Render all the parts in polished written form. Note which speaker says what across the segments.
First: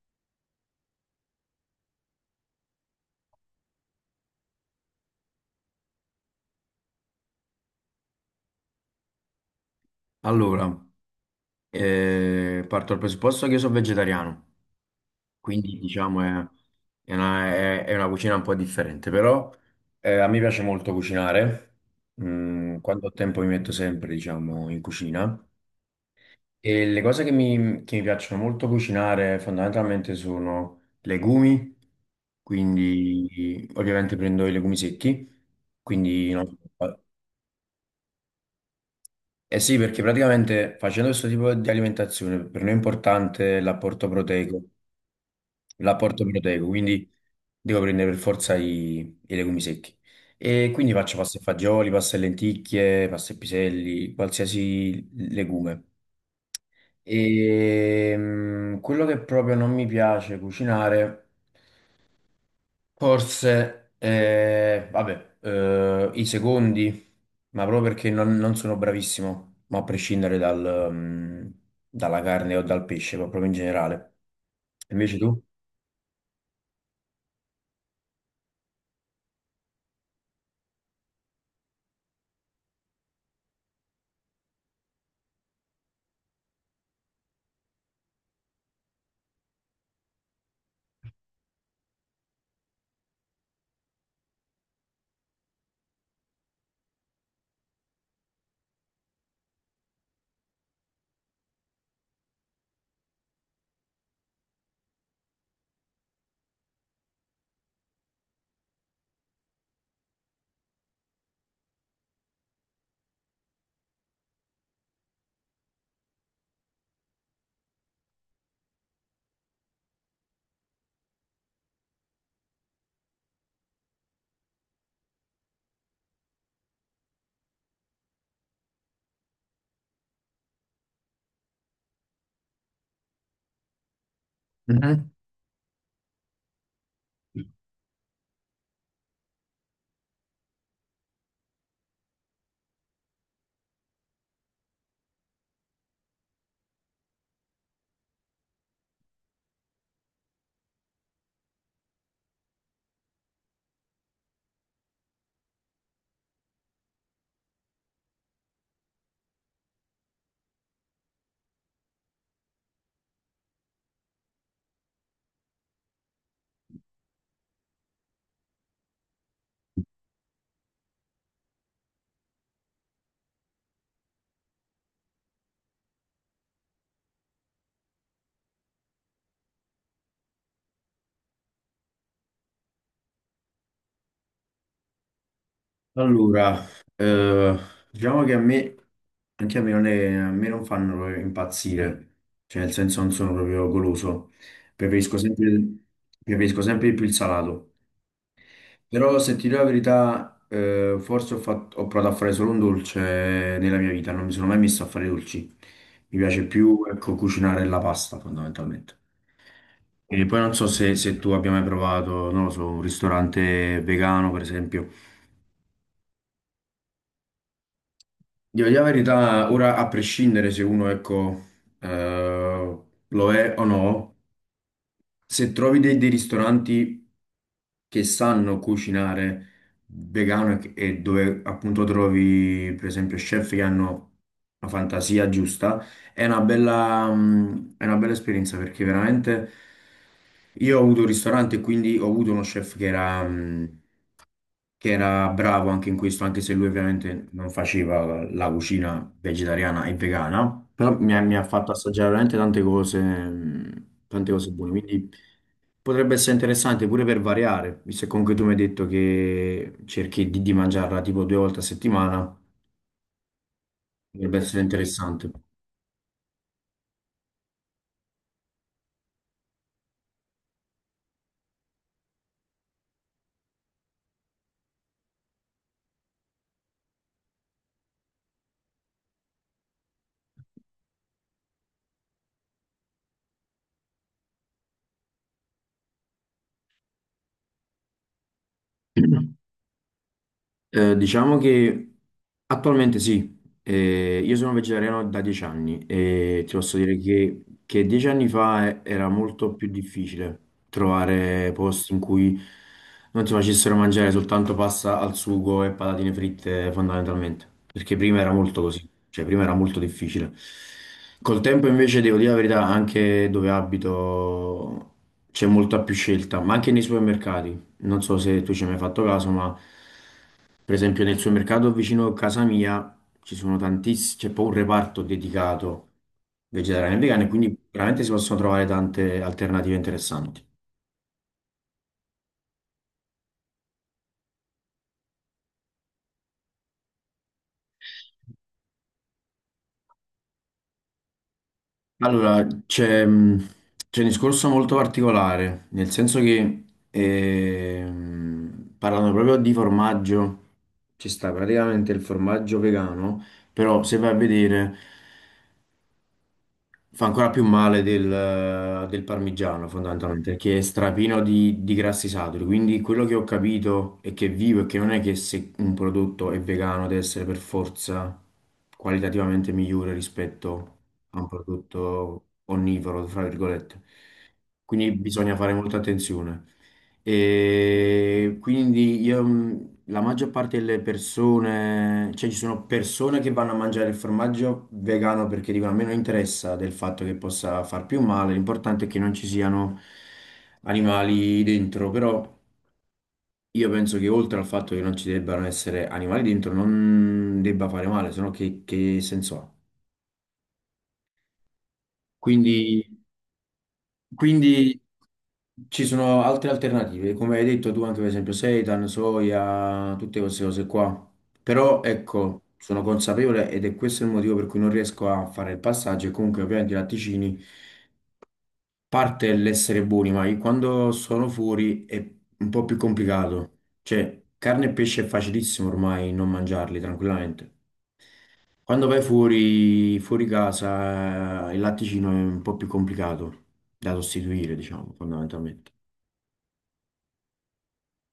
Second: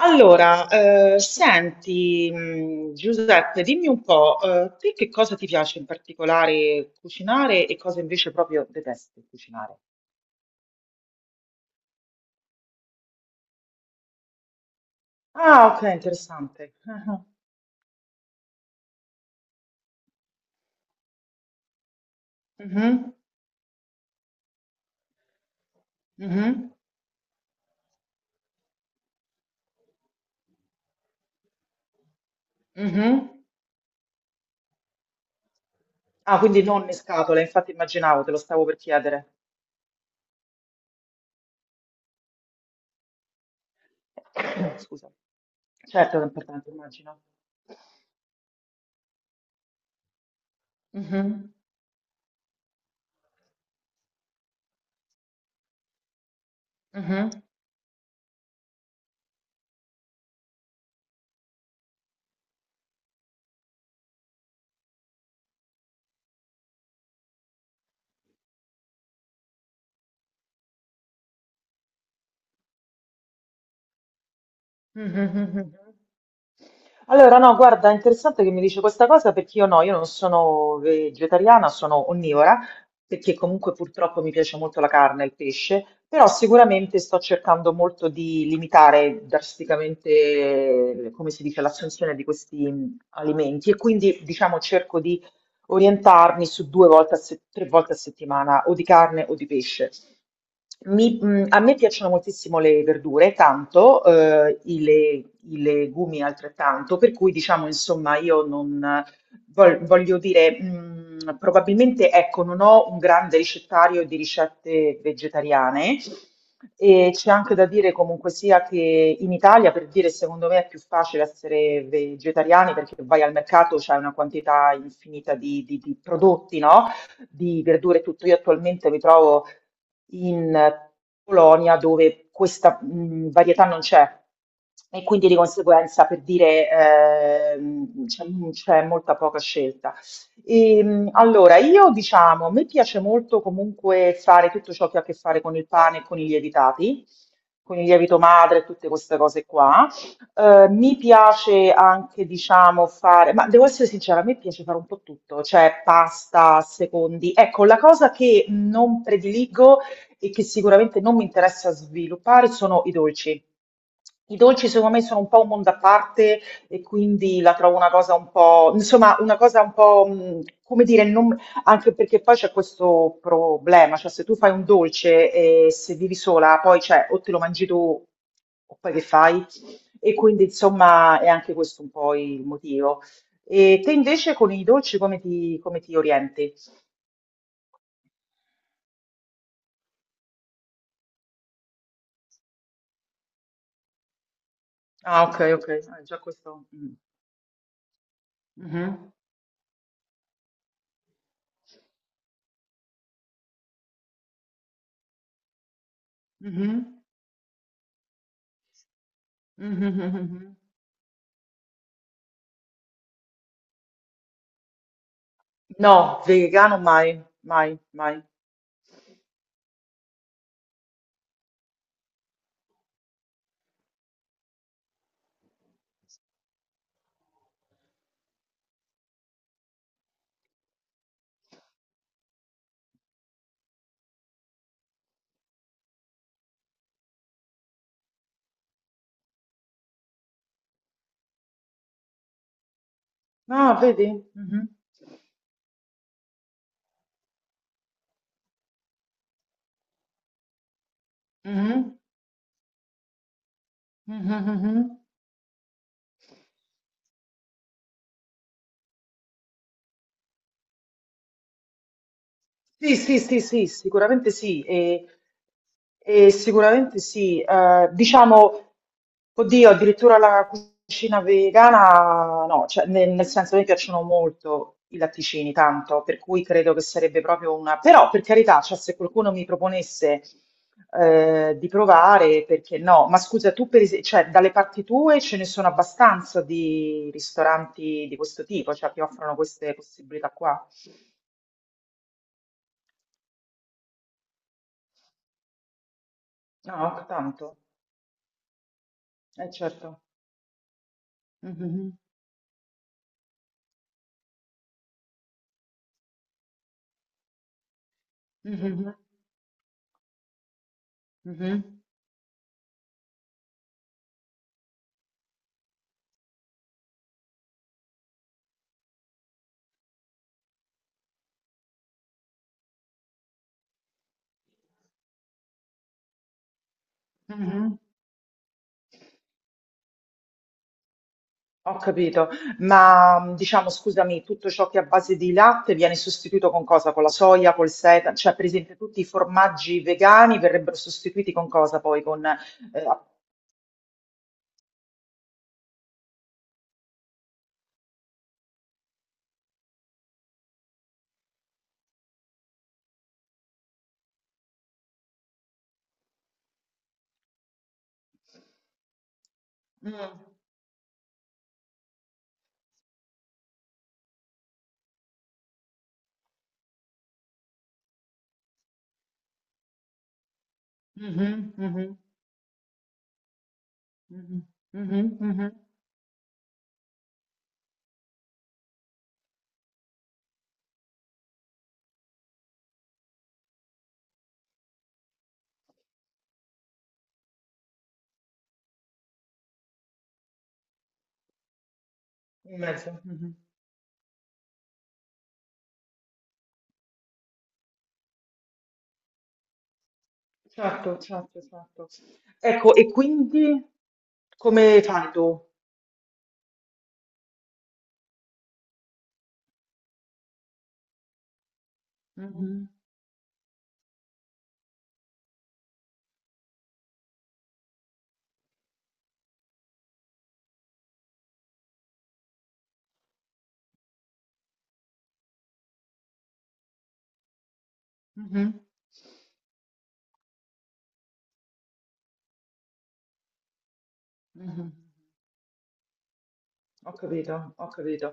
Speaker 1: Allora, senti, Giuseppe, dimmi un po', te che cosa ti piace in particolare cucinare e cosa invece proprio detesti cucinare?
Speaker 2: Allora, parto dal presupposto che io sono vegetariano,
Speaker 1: Ah,
Speaker 2: quindi
Speaker 1: ok,
Speaker 2: diciamo
Speaker 1: interessante. Ah, ah.
Speaker 2: è una cucina un po' differente. Però a me piace molto cucinare. Quando ho
Speaker 1: Mhm,
Speaker 2: tempo mi metto sempre, diciamo, in cucina
Speaker 1: mhm,
Speaker 2: e le cose che che mi piacciono molto cucinare fondamentalmente sono legumi,
Speaker 1: mhm.
Speaker 2: quindi ovviamente prendo i legumi secchi, quindi
Speaker 1: Ah,
Speaker 2: no.
Speaker 1: quindi non in scatola, infatti immaginavo, te lo stavo per chiedere.
Speaker 2: Eh sì, perché praticamente facendo questo tipo di alimentazione per noi è importante l'apporto proteico,
Speaker 1: Scusa. Certo, che è importante,
Speaker 2: quindi
Speaker 1: immagino.
Speaker 2: devo prendere per forza i legumi secchi. E quindi faccio pasta e
Speaker 1: Mhm,
Speaker 2: fagioli, pasta e lenticchie, pasta e piselli, qualsiasi legume.
Speaker 1: mhm.
Speaker 2: E quello che proprio non mi piace cucinare, forse, vabbè, i secondi, ma proprio perché non sono bravissimo, ma a prescindere dalla carne o dal pesce, ma proprio in generale.
Speaker 1: Mhm,
Speaker 2: Invece tu?
Speaker 1: mhm, mhm. Allora, no, guarda, è interessante che mi dice questa cosa perché io no, io non sono vegetariana, sono onnivora, perché comunque purtroppo mi piace molto la carne e il pesce, però sicuramente sto cercando molto di limitare drasticamente, come si dice, l'assunzione di questi alimenti e quindi diciamo cerco di orientarmi su due volte a se- tre volte a settimana o di carne o di pesce. A me piacciono moltissimo le verdure, tanto, i legumi altrettanto, per cui diciamo, insomma, io non voglio dire, probabilmente, ecco, non ho un grande ricettario di ricette vegetariane e c'è anche da dire comunque sia che in Italia, per dire, secondo me è più facile essere vegetariani perché vai al mercato, c'è una quantità infinita di prodotti, no? Di verdure e tutto. Io attualmente mi trovo in Polonia dove questa varietà non c'è e
Speaker 2: Mhm.
Speaker 1: quindi di conseguenza per dire c'è molta poca scelta. Allora, io diciamo, a me piace molto comunque fare tutto ciò che ha a che fare con il pane e con i lievitati, con il lievito madre e tutte queste cose qua. Mi piace anche, diciamo, fare, ma devo essere sincera, a me piace fare un po' tutto, cioè pasta, secondi. Ecco, la cosa che non prediligo e che sicuramente non mi interessa sviluppare sono i dolci. I dolci secondo me sono un po' un mondo a parte e quindi la trovo una cosa un po', insomma, una cosa un po', come dire, anche perché poi c'è questo problema, cioè se tu fai un dolce e se vivi sola, poi cioè, o te lo mangi tu o poi che fai? E quindi insomma è anche questo un po' il motivo. E te invece con i dolci come ti orienti?
Speaker 2: Allora, eh, diciamo che anche a me non, è- a me non fanno proprio impazzire, cioè nel senso non sono proprio goloso, preferisco
Speaker 1: Ah, ok,
Speaker 2: sempre,
Speaker 1: ok, ah, già
Speaker 2: preferisco
Speaker 1: questo.
Speaker 2: sempre
Speaker 1: Mm.
Speaker 2: di più il salato.
Speaker 1: Mhm,
Speaker 2: Però se ti dico la verità, forse ho provato a fare solo un dolce nella mia vita, non mi sono mai messo a fare dolci. Mi piace più,
Speaker 1: mhm,
Speaker 2: ecco, cucinare la pasta fondamentalmente.
Speaker 1: mhm, mhm,
Speaker 2: E poi non
Speaker 1: mhm.
Speaker 2: so se tu abbia mai provato, non lo so, un ristorante vegano, per esempio.
Speaker 1: No, vegano mai, mai, mai.
Speaker 2: Devo dire la verità, ora a prescindere se uno, ecco, eh, lo è o no, se trovi dei ristoranti che sanno cucinare vegano e dove appunto trovi per esempio chef che hanno la fantasia giusta, è una è una bella esperienza, perché veramente io ho avuto un ristorante e quindi ho avuto uno chef
Speaker 1: No, vedi? Mhm,
Speaker 2: che era bravo anche in questo, anche se lui ovviamente non faceva la cucina vegetariana e vegana, però mi ha fatto
Speaker 1: mhm,
Speaker 2: assaggiare veramente
Speaker 1: mhm,
Speaker 2: tante cose buone.
Speaker 1: mhm.
Speaker 2: Quindi potrebbe essere interessante pure per variare, visto che comunque tu mi hai detto che cerchi di mangiarla tipo due volte a settimana,
Speaker 1: Sì, sì, sì, sì, sicuramente
Speaker 2: potrebbe essere
Speaker 1: sì, e,
Speaker 2: interessante.
Speaker 1: e sicuramente sì. Diciamo, oddio, addirittura la cucina vegana, no, cioè, nel senso mi piacciono molto i latticini, tanto, per cui credo che sarebbe proprio una. Però, per carità, cioè, se qualcuno mi proponesse di provare, perché no? Ma scusa, tu per esempio, cioè, dalle parti tue ce ne sono abbastanza di ristoranti di questo tipo, cioè, che offrono queste possibilità qua?
Speaker 2: Diciamo che attualmente sì. Io sono vegetariano da 10 anni e ti posso dire
Speaker 1: No, tanto.
Speaker 2: che 10 anni fa era
Speaker 1: Eh
Speaker 2: molto più
Speaker 1: certo.
Speaker 2: difficile trovare posti
Speaker 1: Mhm,
Speaker 2: in cui non ti facessero mangiare soltanto pasta al sugo e patatine fritte fondamentalmente, perché prima era molto così,
Speaker 1: mhm,
Speaker 2: cioè prima era molto difficile. Col tempo
Speaker 1: mhm,
Speaker 2: invece devo dire la verità, anche dove abito c'è molta più scelta, ma anche nei supermercati, non so se tu ci hai mai fatto caso, ma... Per esempio nel supermercato vicino a casa mia ci sono tantissimi, c'è poi un reparto dedicato vegetariano e vegano, e quindi
Speaker 1: mhm.
Speaker 2: veramente si possono trovare tante alternative interessanti.
Speaker 1: Ho capito, ma diciamo, scusami, tutto ciò che è a base di latte viene sostituito con cosa? Con la soia, col seta? Cioè, per esempio, tutti i formaggi vegani verrebbero sostituiti con cosa poi? Con.
Speaker 2: Allora, c'è c'è un discorso molto particolare, nel senso che parlando proprio di formaggio, ci sta praticamente il formaggio vegano, però se vai a vedere... Fa ancora più male del parmigiano,
Speaker 1: Mm,
Speaker 2: fondamentalmente, che è strapino di grassi saturi. Quindi quello che ho capito è che è vivo e che non è che se un prodotto è vegano deve essere per forza qualitativamente migliore rispetto a un
Speaker 1: mhm, mhm,
Speaker 2: prodotto onnivoro, fra virgolette.
Speaker 1: mhm,
Speaker 2: Quindi
Speaker 1: mhm,
Speaker 2: bisogna
Speaker 1: mhm.
Speaker 2: fare molta attenzione. E quindi io, la maggior parte delle persone, cioè ci sono persone che vanno a mangiare il formaggio vegano perché dicono a me non interessa del fatto che possa far più male, l'importante è che non ci siano animali dentro, però
Speaker 1: In mezzo. Mhm.
Speaker 2: io penso che oltre al fatto che non ci debbano essere animali dentro non debba fare male, se no che senso ha? Mm.
Speaker 1: Certo, certo, certo. Ecco,
Speaker 2: Quindi
Speaker 1: e quindi
Speaker 2: Quindi
Speaker 1: come fai tu?
Speaker 2: ci sono altre alternative, come hai detto tu anche per esempio seitan, soia, tutte queste cose qua. Però ecco,
Speaker 1: Mhm,
Speaker 2: sono consapevole ed è questo il motivo per cui non riesco a fare il passaggio e comunque ovviamente i latticini parte l'essere buoni, ma io quando sono fuori è un po' più complicato. Cioè, carne e pesce è facilissimo ormai non mangiarli tranquillamente.
Speaker 1: mhm,
Speaker 2: Quando vai fuori, fuori casa, il latticino è un po' più complicato da sostituire,
Speaker 1: mhm.
Speaker 2: diciamo, fondamentalmente.
Speaker 1: Ho capito, ho capito.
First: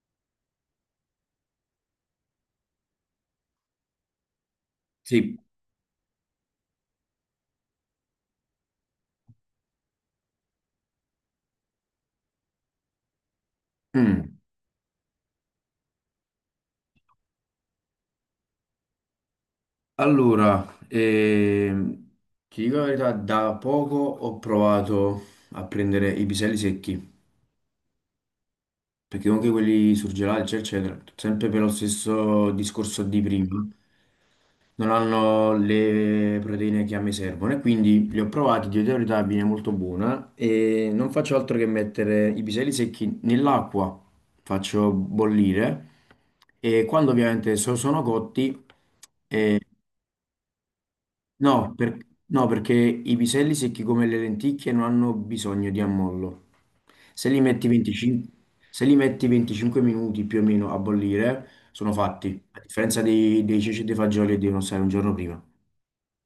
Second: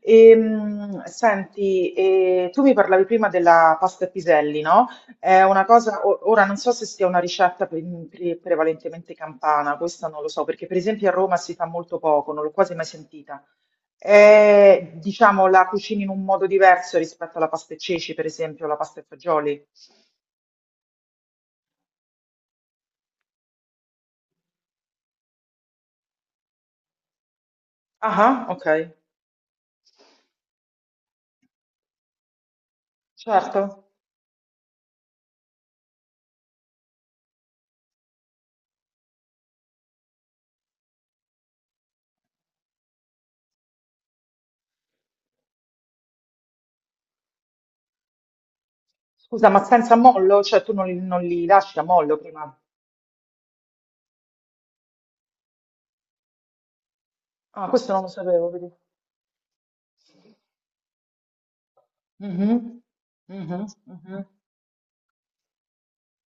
Speaker 1: Senti, tu mi parlavi prima della pasta e piselli, no?
Speaker 2: Sì.
Speaker 1: È una cosa, ora non so se sia una ricetta prevalentemente campana, questa non lo so, perché per esempio a Roma si fa molto poco, non l'ho quasi mai sentita.
Speaker 2: Mm.
Speaker 1: È, diciamo, la cucini in un modo diverso rispetto alla pasta e ceci, per esempio, la pasta e fagioli.
Speaker 2: Allora, ti dico la verità, da poco ho provato a prendere i piselli secchi,
Speaker 1: Ah, ah, ok,
Speaker 2: perché comunque quelli surgelati, eccetera, eccetera, sempre per lo stesso discorso di prima,
Speaker 1: certo.
Speaker 2: non hanno le proteine che a me servono e quindi li ho provati, di verità viene molto buona e non faccio altro che mettere i piselli secchi nell'acqua, faccio bollire e quando ovviamente sono cotti.
Speaker 1: Scusa, ma senza mollo? Cioè tu non li
Speaker 2: No,
Speaker 1: lasci a mollo
Speaker 2: no,
Speaker 1: prima?
Speaker 2: perché i piselli secchi come le lenticchie non hanno bisogno di ammollo. Se li metti
Speaker 1: Ah, questo non lo
Speaker 2: 25,
Speaker 1: sapevo.
Speaker 2: Se li metti 25 minuti più o meno a bollire, sono fatti, a
Speaker 1: Mhm,
Speaker 2: differenza dei
Speaker 1: mhm,
Speaker 2: ceci e dei
Speaker 1: mhm,
Speaker 2: fagioli che devono stare un giorno prima.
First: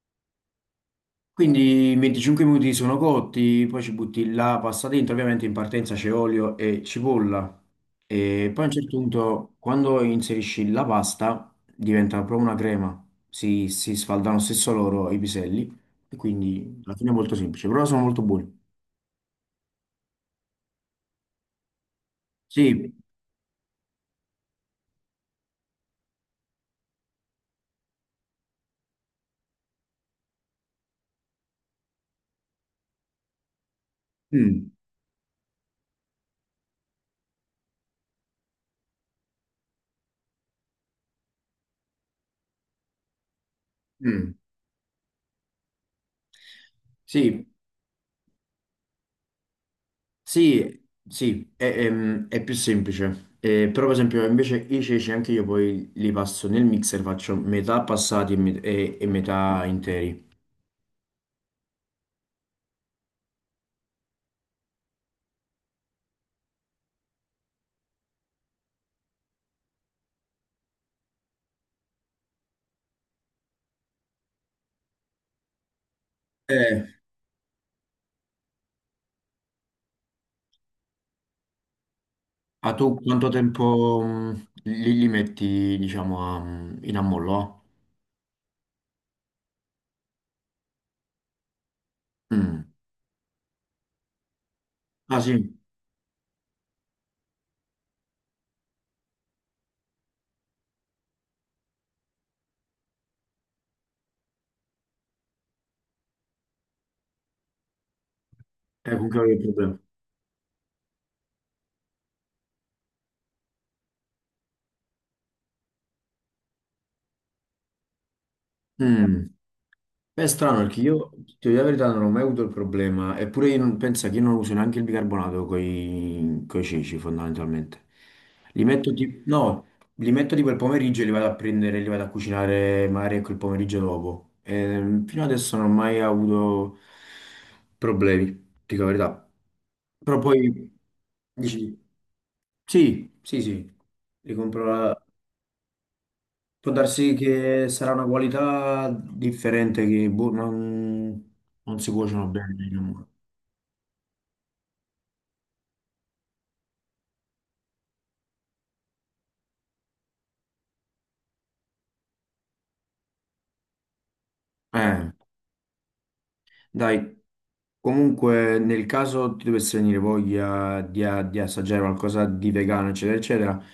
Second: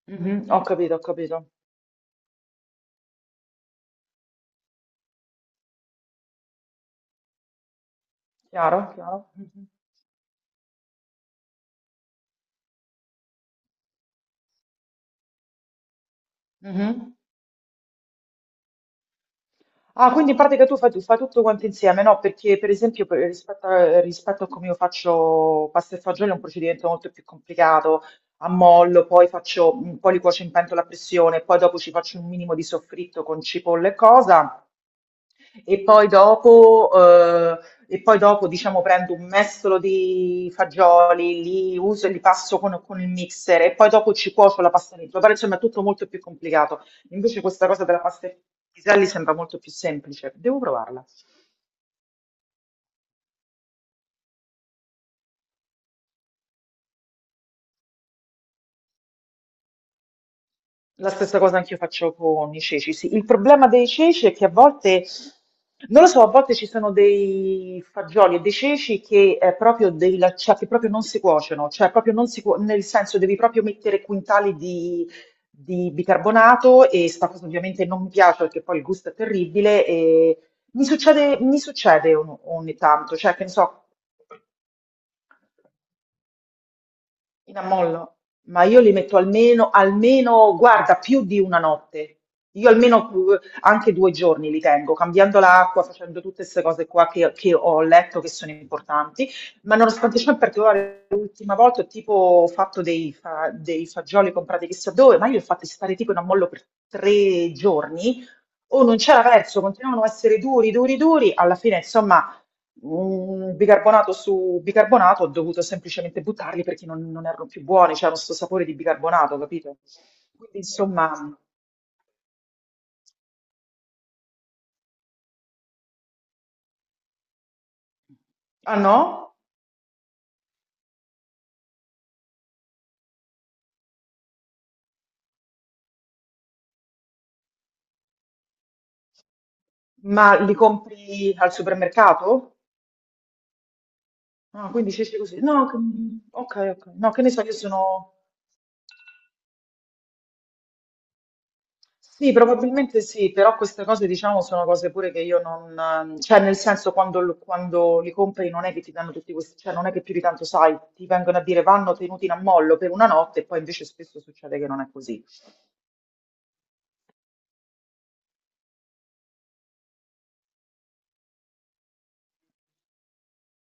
Speaker 1: mhm. Ho capito, ho capito.
Speaker 2: Quindi 25 minuti sono cotti, poi ci butti la pasta dentro, ovviamente in partenza c'è olio e cipolla. E poi a un
Speaker 1: Chiaro,
Speaker 2: certo
Speaker 1: chiaro.
Speaker 2: punto,
Speaker 1: Mhm,
Speaker 2: quando inserisci la pasta, diventa proprio una crema. Si sfaldano stesso loro i piselli e quindi alla fine è
Speaker 1: mhm.
Speaker 2: molto semplice, però sono molto buoni.
Speaker 1: Ah, quindi in pratica tu fai tutto quanto insieme, no? Perché per
Speaker 2: Sì.
Speaker 1: esempio rispetto a come io faccio pasta e fagioli è un procedimento molto più complicato, ammollo, poi faccio, poi li cuocio in pentola a pressione, poi dopo ci faccio un minimo di soffritto con cipolla e cosa.
Speaker 2: Mm,
Speaker 1: E poi dopo, ehm, e poi dopo diciamo prendo un mestolo di fagioli, li uso e li passo con il mixer e poi dopo ci
Speaker 2: mm.
Speaker 1: cuocio la pasta dentro, però insomma è tutto molto più complicato. Invece
Speaker 2: Sì,
Speaker 1: questa cosa della pasta ai piselli sembra molto più semplice, devo provarla.
Speaker 2: Sì, è più semplice. Però, per esempio, invece i ceci anche io poi li passo nel mixer, faccio metà passati e metà interi.
Speaker 1: La stessa cosa anch'io faccio con i ceci, sì. Il problema dei ceci è che a volte, non lo so, a volte ci sono dei fagioli e dei ceci che, è proprio cioè, che proprio non si cuociono, cioè proprio non si cuo- nel senso devi proprio mettere quintali di
Speaker 2: Eh,
Speaker 1: bicarbonato e sta cosa ovviamente non mi piace perché poi il gusto è terribile e mi succede
Speaker 2: a
Speaker 1: ogni
Speaker 2: tu
Speaker 1: tanto,
Speaker 2: quanto
Speaker 1: cioè che ne so.
Speaker 2: tempo li metti, diciamo, in ammollo?
Speaker 1: In
Speaker 2: Ah?
Speaker 1: ammollo, ma io li metto almeno, almeno, guarda, più di una notte. Io
Speaker 2: Mm.
Speaker 1: almeno anche due giorni li tengo,
Speaker 2: Ah sì,
Speaker 1: cambiando l'acqua, facendo tutte queste cose qua che ho letto che sono importanti. Ma nonostante ciò, in particolare, l'ultima volta ho tipo fatto dei fagioli comprati chissà dove, ma io li ho fatti stare tipo in ammollo per tre giorni. O
Speaker 2: è
Speaker 1: non
Speaker 2: con
Speaker 1: c'era
Speaker 2: quello è il
Speaker 1: verso,
Speaker 2: problema.
Speaker 1: continuavano a essere duri, duri, duri. Alla fine, insomma, bicarbonato su bicarbonato, ho dovuto semplicemente buttarli perché non erano più buoni, c'era questo sapore di
Speaker 2: Mm.
Speaker 1: bicarbonato, capito?
Speaker 2: Beh, è strano
Speaker 1: Quindi
Speaker 2: perché
Speaker 1: insomma,
Speaker 2: ti dico la verità, non ho mai avuto il problema, eppure io non, penso che io non uso neanche il bicarbonato con i ceci fondamentalmente. Li
Speaker 1: ah
Speaker 2: metto,
Speaker 1: no?
Speaker 2: tipo, no, li metto tipo il pomeriggio e li vado a prendere, li vado a cucinare magari ecco il pomeriggio dopo. Fino adesso non ho mai avuto problemi, ti dico la verità. Però
Speaker 1: Ma li
Speaker 2: poi
Speaker 1: compri al
Speaker 2: dici,
Speaker 1: supermercato?
Speaker 2: sì, sì, sì, li compro,
Speaker 1: Ah, quindi
Speaker 2: la-
Speaker 1: c'è così. No,
Speaker 2: Può
Speaker 1: ok, ok. No,
Speaker 2: darsi
Speaker 1: che ne so, io
Speaker 2: che sarà una
Speaker 1: sono.
Speaker 2: qualità differente che boh, non, non si cuociono
Speaker 1: Sì,
Speaker 2: bene,
Speaker 1: probabilmente
Speaker 2: diciamo.
Speaker 1: sì, però queste cose diciamo sono cose pure che io non. Cioè nel senso quando li compri non è che ti danno tutti questi. Cioè non è che più di tanto sai, ti vengono a dire vanno tenuti in ammollo per una notte e poi invece spesso succede che non è
Speaker 2: Eh,
Speaker 1: così.
Speaker 2: dai, comunque nel caso ti dovesse venire voglia di assaggiare qualcosa di vegano, eccetera, eccetera,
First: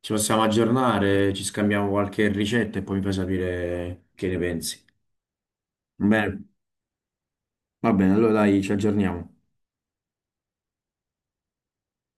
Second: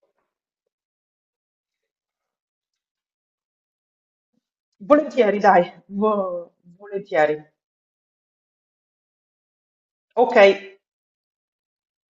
Speaker 2: ci possiamo aggiornare, ci scambiamo qualche ricetta e poi mi fai sapere che ne pensi.
Speaker 1: Volentieri, dai,
Speaker 2: Va bene,
Speaker 1: volentieri.
Speaker 2: va bene, allora dai, ci aggiorniamo.
Speaker 1: Ok.